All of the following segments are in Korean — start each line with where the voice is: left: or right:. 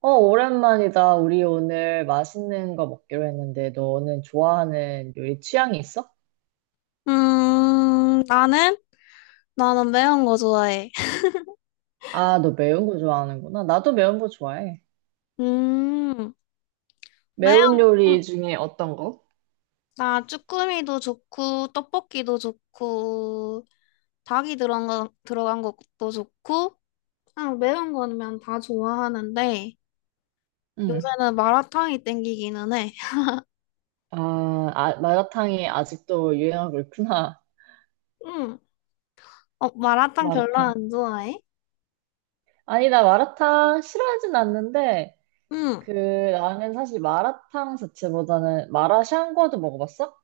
right: 오랜만이다. 우리 오늘 맛있는 거 먹기로 했는데, 너는 좋아하는 요리 취향이 있어?
left: 나는? 나는 매운 거 좋아해.
right: 아, 너 매운 거 좋아하는구나. 나도 매운 거 좋아해.
left: 음, 매운,
right: 매운
left: 음,
right: 요리 중에 어떤 거?
left: 나 쭈꾸미도 좋고, 떡볶이도 좋고, 닭이 들어간 거, 들어간 것도 좋고, 그냥 매운 거면 다 좋아하는데,
right: 응.
left: 요새는 마라탕이 땡기기는 해.
right: 아, 아, 마라탕이 아직도 유행하고 있구나.
left: 음, 마라탕 별로
right: 마라탕.
left: 안 좋아해?
right: 아니, 나 마라탕 싫어하진 않는데,
left: 음,
right: 그, 나는 사실 마라탕 자체보다는 마라샹궈도 먹어봤어?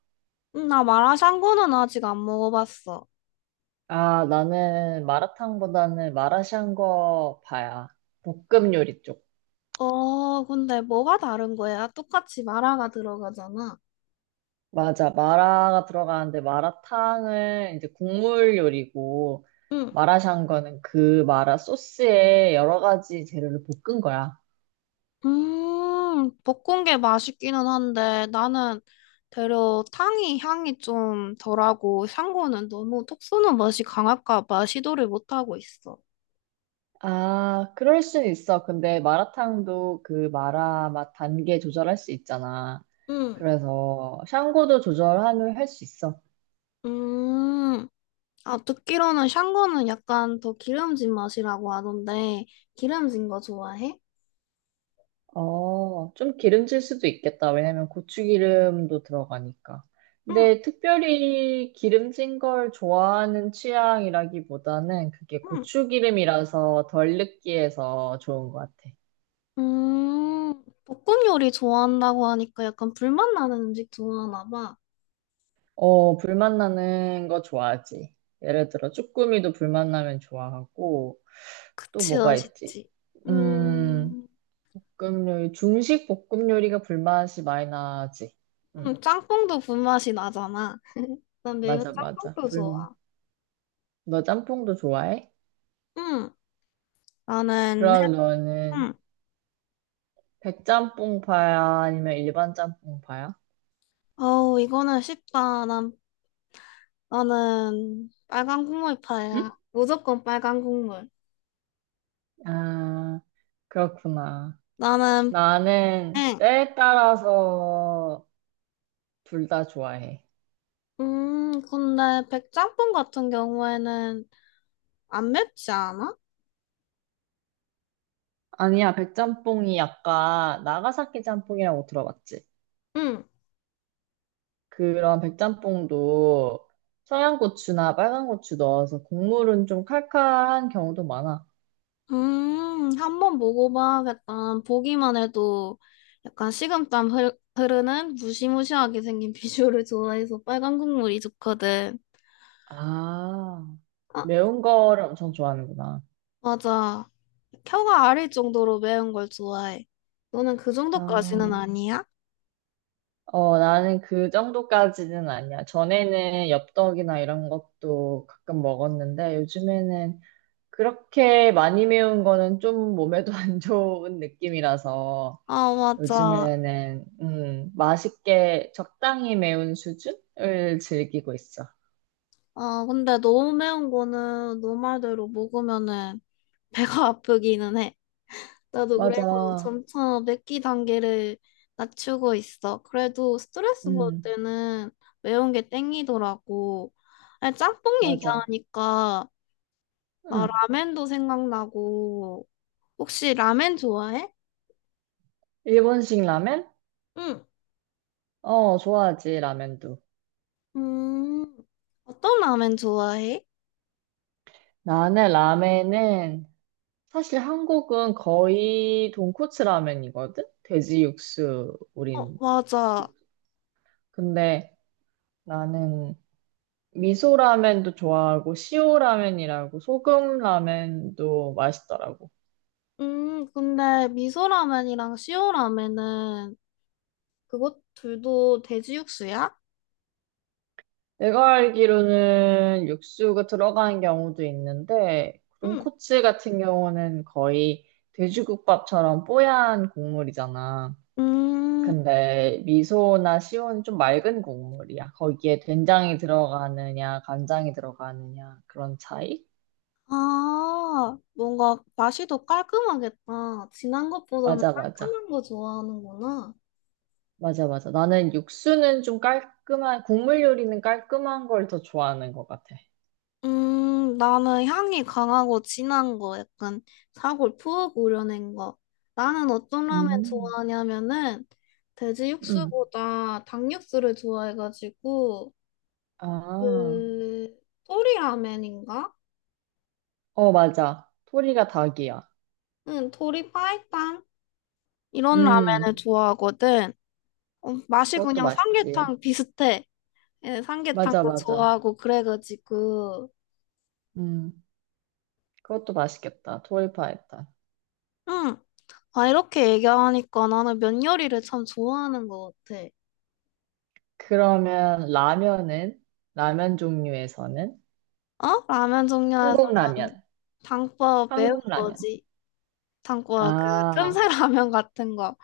left: 나 마라샹궈는 아직 안 먹어봤어.
right: 아, 나는 마라탕보다는 마라샹궈 파야. 볶음 요리 쪽.
left: 근데 뭐가 다른 거야? 똑같이 마라가 들어가잖아.
right: 맞아. 마라가 들어가는데 마라탕은 이제 국물 요리고,
left: 응.
right: 마라샹궈는 그 마라 소스에 여러 가지 재료를 볶은 거야.
left: 볶은 게 맛있기는 한데 나는 대려 탕이 향이 좀 덜하고 샹궈는 너무 톡 쏘는 맛이 강할까 봐 시도를 못 하고 있어.
right: 아, 그럴 순 있어. 근데 마라탕도 그 마라 맛 단계 조절할 수 있잖아.
left: 응,
right: 그래서 샹궈도 조절하면 할 수 있어.
left: 음, 듣기로는 샹궈는 약간 더 기름진 맛이라고 하던데 기름진 거 좋아해?
right: 어, 좀 기름질 수도 있겠다. 왜냐면 고추기름도 들어가니까.
left: 응,
right: 근데 특별히 기름진 걸 좋아하는 취향이라기보다는 그게
left: 응.
right: 고추기름이라서 덜 느끼해서 좋은 것 같아.
left: 볶음 요리 좋아한다고 하니까 약간 불맛 나는 음식 좋아하나 봐.
right: 어, 불맛 나는 거 좋아하지. 예를 들어, 쭈꾸미도 불맛 나면 좋아하고, 또
left: 그치,
right: 뭐가 있지?
left: 맛있지.
right: 음,
left: 음,
right: 볶음 요리, 중식 볶음 요리가 불맛이 많이 나지. 음,
left: 짬뽕도 불맛이 나잖아. 난 매운.
right: 맞아, 맞아.
left: 짬뽕도
right: 불,
left: 좋아.
right: 너 짬뽕도 좋아해?
left: 응, 나는, 해,
right: 그럼 너는
left: 응.
right: 백짬뽕파야? 아니면 일반 짬뽕파야?
left: 어우, 이거는 쉽다. 난, 나는 빨간
right: 응?
left: 국물파야. 무조건 빨간 국물.
right: 아, 그렇구나.
left: 나는,
right: 나는
left: 응.
right: 때에 따라서 둘 다 좋아해.
left: 근데 백짬뽕 같은 경우에는 안 맵지 않아?
right: 아니야, 백짬뽕이 약간 나가사키 짬뽕이라고 들어봤지?
left: 응.
right: 그런 백짬뽕도 청양고추나 빨간 고추 넣어서 국물은 좀 칼칼한 경우도 많아.
left: 한번 먹어봐야겠다. 보기만 해도 약간 흐르는 무시무시하게 생긴 비주얼을 좋아해서 빨간 국물이 좋거든.
right: 아,
left: 아,
right: 매운 거를 엄청 좋아하는구나.
left: 맞아. 혀가 아릴 정도로 매운 걸 좋아해. 너는 그 정도까지는
right: 아.
left: 아니야?
right: 어, 나는 그 정도까지는 아니야. 전에는 엽떡이나 이런 것도 가끔 먹었는데 요즘에는 그렇게 많이 매운 거는 좀 몸에도 안 좋은 느낌이라서
left: 아, 맞아.
right: 요즘에는 맛있게 적당히 매운 수준을 즐기고 있어.
left: 근데 너무 매운 거는 너 말대로 먹으면은 배가 아프기는 해. 나도 그래서
right: 맞아.
left: 점차 맵기 단계를 낮추고 있어. 그래도 스트레스 받을
right: 음,
left: 때는 매운 게 땡기더라고. 아니, 짬뽕
right: 맞아.
left: 얘기하니까 나
right: 음.
left: 라멘도 생각나고. 혹시 라멘 좋아해?
right: 일본식 라멘?
left: 응.
right: 어, 좋아하지, 라멘도.
left: 음, 어떤 라면 좋아해?
right: 나는 라멘은 사실 한국은 거의 돈코츠 라면이거든? 돼지 육수,
left: 어,
right: 우린.
left: 맞아.
right: 육수. 근데 나는 미소 라면도 좋아하고, 시오 라면이라고, 소금 라면도 맛있더라고.
left: 근데 미소 라면이랑 시오 라면은 그것 둘도 돼지 육수야?
right: 내가 알기로는 육수가 들어가는 경우도 있는데,
left: 응.
right: 돈코츠 같은 경우는 거의 돼지국밥처럼 뽀얀 국물이잖아.
left: 음,
right: 근데 미소나 시오는 좀 맑은 국물이야. 거기에 된장이 들어가느냐, 간장이 들어가느냐, 그런 차이?
left: 뭔가 맛이 더 깔끔하겠다. 진한 것보다는
right: 맞아, 맞아.
left: 깔끔한 거 좋아하는구나.
right: 맞아, 맞아. 나는 육수는 좀 깔끔한, 국물 요리는 깔끔한 걸 더 좋아하는 것 같아.
left: 나는 향이 강하고 진한 거 약간 사골 푹 우려낸 거. 나는 어떤 라면
right: 음,
left: 좋아하냐면은 돼지
right: 음.
left: 육수보다 닭 육수를 좋아해가지고
right: 아,
left: 그 토리 라면인가?
right: 어, 맞아. 토리가 닭이야.
left: 응, 토리 파이탕 이런 라면을
right: 음,
left: 좋아하거든. 맛이
right: 그것도
left: 그냥
right: 맛있지.
left: 삼계탕 비슷해. 예,
right: 맞아,
left: 삼계탕도
right: 맞아.
left: 좋아하고 그래가지고
right: 음, 그것도 맛있겠다. 토리파에탄.
left: 응. 아 이렇게 얘기하니까 나는 면 요리를 참 좋아하는 것 같아.
right: 그러면 라면은? 라면 종류에서는?
left: 어? 라면 종류에서
right: 한국
left: 는
right: 라면.
left: 당과 매운
right: 한국 라면.
left: 거지. 당과 그
right: 아,
left: 틈새 라면 같은 거.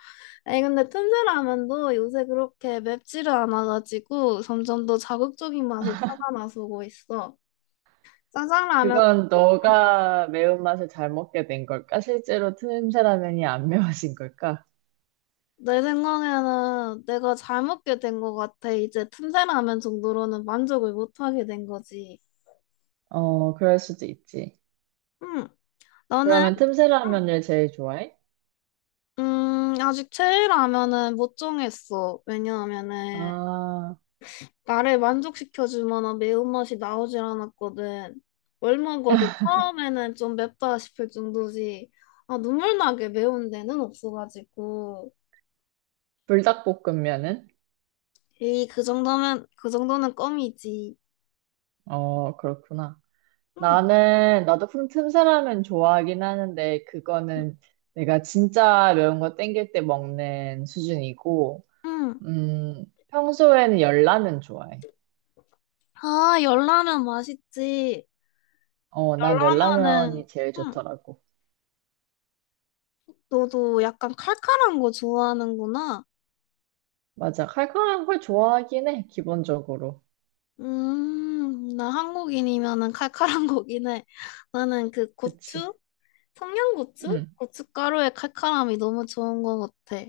left: 아니 근데 틈새 라면도 요새 그렇게 맵지를 않아가지고 점점 더 자극적인 맛을 찾아 나서고 있어. 짜장 라면
right: 그건 너가 매운맛을 잘 먹게 된 걸까? 실제로 틈새 라면이 안 매워진 걸까?
left: 내 생각에는 내가 잘 먹게 된 것 같아. 이제 틈새 라면 정도로는 만족을 못 하게 된 거지.
right: 어, 그럴 수도 있지.
left: 응. 너는
right: 그러면 틈새
left: 응.
right: 라면을 제일 좋아해?
left: 아직 최애 라면은 못 정했어. 왜냐하면은
right: 아,
left: 나를 만족시켜줄 만한 매운맛이 나오질 않았거든. 뭘 먹어도 처음에는 좀 맵다 싶을 정도지. 아, 눈물 나게 매운 데는 없어가지고.
right: 불닭볶음면은?
left: 에이, 그 정도면, 그 정도는 껌이지.
right: 어, 그렇구나.
left: 응,
right: 나는, 나도 틈새 라면 좋아하긴 하는데,
left: 응,
right: 그거는 내가 진짜 매운 거 땡길 때 먹는 수준이고,
left: 응.
right: 평소에는 열라면 좋아해.
left: 아, 열라면 맛있지.
right: 어, 난
left: 열라면은,
right: 열라면이 제일
left: 응,
right: 좋더라고.
left: 너도 약간 칼칼한 거 좋아하는구나.
right: 맞아. 칼칼한 걸 좋아하긴 해, 기본적으로.
left: 나 한국인이면은 칼칼한 거긴 해. 나는 그
right: 그치.
left: 고추? 청양고추?
right: 응.
left: 고춧가루의 칼칼함이 너무 좋은 것 같아.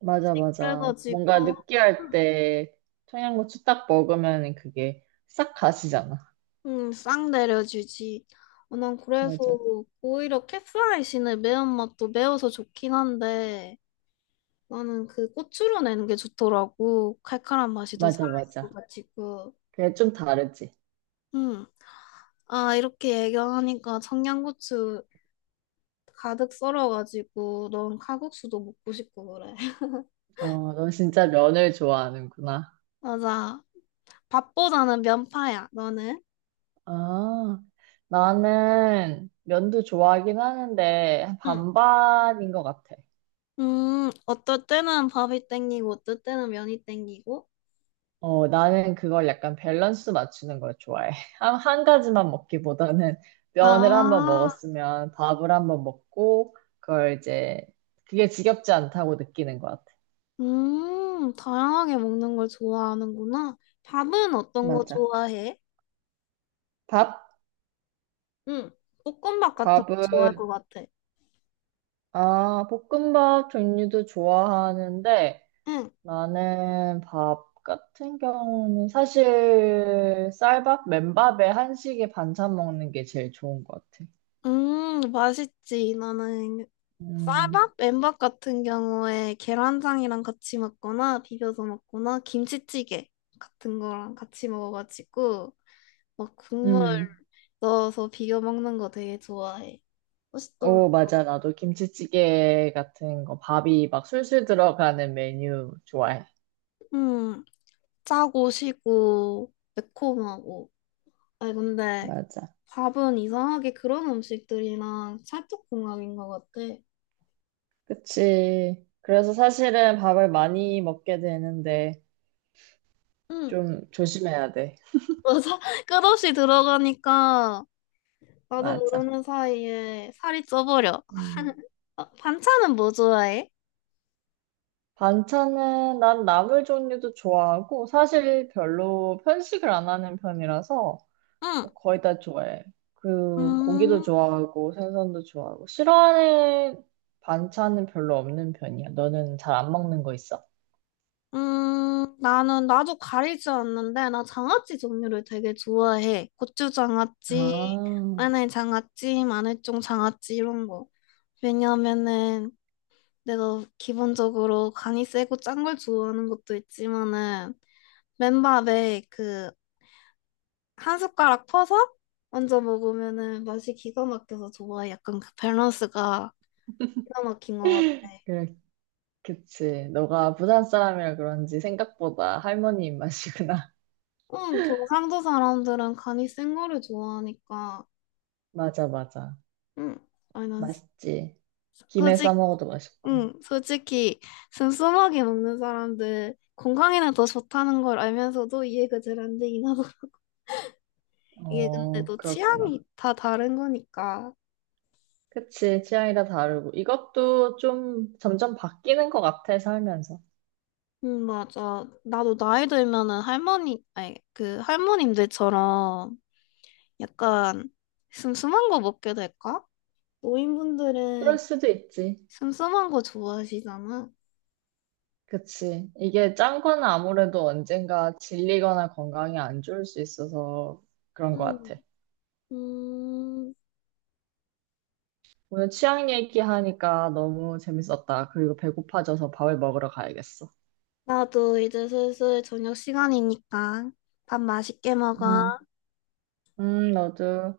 right: 맞아, 맞아. 뭔가
left: 그래가지고,
right: 느끼할 때 청양고추 딱 먹으면 그게 싹 가시잖아.
left: 싹 내려주지. 어, 난 그래서
right: 맞아.
left: 오히려 캡사이신의 매운맛도 매워서 좋긴 한데, 나는 그 고추로 내는 게 좋더라고. 칼칼한 맛이 더
right: 맞아, 맞아.
left: 살아있어가지고.
right: 그게 좀 다르지.
left: 음, 이렇게 얘기하니까 청양고추 가득 썰어가지고, 넌 칼국수도 먹고 싶고 그래.
right: 어, 넌 진짜 면을 좋아하는구나.
left: 맞아. 밥보다는 면파야, 너는?
right: 아, 나는 면도 좋아하긴 하는데
left: 응.
right: 반반인 것 같아.
left: 어떨 때는 밥이 땡기고, 어떨 때는 면이 땡기고.
right: 어, 나는 그걸 약간 밸런스 맞추는 걸 좋아해. 한 가지만 먹기보다는 면을 한번
left: 아,
right: 먹었으면 밥을 한번 먹고, 그걸 이제 그게 지겹지 않다고 느끼는 것 같아.
left: 다양하게 먹는 걸 좋아하는구나. 밥은 어떤 거
right: 맞아.
left: 좋아해?
right: 밥?
left: 응, 볶음밥 같은 거
right: 밥은,
left: 좋아할 것 같아.
right: 아, 볶음밥 종류도 좋아하는데
left: 응,
right: 나는 밥 같은 경우는 사실 쌀밥, 맨밥에 한식에 반찬 먹는 게 제일 좋은 것 같아.
left: 맛있지. 나는
right: 음,
left: 쌀밥, 맨밥 같은 경우에 계란장이랑 같이 먹거나 비벼서 먹거나 김치찌개 같은 거랑 같이 먹어가지고 막 국물
right: 음.
left: 넣어서 비벼 먹는 거 되게 좋아해. 맛있더라.
right: 어, 맞아. 나도 김치찌개 같은 거, 밥이 막 술술 들어가는 메뉴 좋아해.
left: 음, 짜고 시고 매콤하고. 아니 근데
right: 맞아.
left: 밥은 이상하게 그런 음식들이랑 찰떡궁합인 것 같아.
right: 그치. 그래서 사실은 밥을 많이 먹게 되는데
left: 응,
right: 좀 조심해야 돼.
left: 맞아. 끝없이 들어가니까 나도
right: 맞아.
left: 모르는 사이에 살이 쪄버려.
right: 음.
left: 어, 반찬은 뭐 좋아해?
right: 반찬은 난 나물 종류도 좋아하고 사실 별로 편식을 안 하는 편이라서
left: 응.
right: 뭐 거의 다 좋아해. 그 고기도
left: 음,
right: 좋아하고 생선도 좋아하고 싫어하는 반찬은 별로 없는 편이야. 너는 잘 안 먹는 거 있어?
left: 나는 나도 가리지 않는데 나 장아찌 종류를 되게 좋아해. 고추 장아찌,
right: 아,
left: 마늘 장아찌, 마늘종 장아찌 이런 거. 왜냐면은 내가 기본적으로 간이 세고 짠 걸 좋아하는 것도 있지만은 맨밥에 그 한 숟가락 퍼서 얹어 먹으면은 맛이 기가 막혀서 좋아해. 약간 그 밸런스가 기가 막힌 것 같아.
right: 그래, 그치. 너가 부산 사람이라 그런지 생각보다 할머니 입맛이구나.
left: 응, 경상도 사람들은 간이 센 거를 좋아하니까.
right: 맞아, 맞아.
left: 응, 아니 난
right: 맛있지. 김에 싸
left: 솔직,
right: 먹어도 맛있고.
left: 응, 솔직히 슴슴하게 먹는 사람들 건강에는 더 좋다는 걸 알면서도 이해가 잘 안 되긴 하고 이게 근데
right: 어,
left: 또
right: 그렇구나.
left: 취향이 다 다른 거니까.
right: 그치. 취향이 다 다르고. 이것도 좀 점점 바뀌는 것 같아, 살면서.
left: 맞아. 나도 나이 들면은 할머니, 아니, 그 할머님들처럼 약간 슴슴한 거 먹게 될까? 노인분들은
right: 그럴 수도 있지.
left: 슴슴한 거 좋아하시잖아.
right: 그치. 이게 짠 거는 아무래도 언젠가 질리거나 건강이 안 좋을 수 있어서 그런 것
left: 음,
right: 같아.
left: 음,
right: 오늘 취향 얘기하니까 너무 재밌었다. 그리고 배고파져서 밥을 먹으러 가야겠어.
left: 나도 이제 슬슬 저녁 시간이니까 밥 맛있게
right: 응,
left: 먹어.
right: 응, 맞아.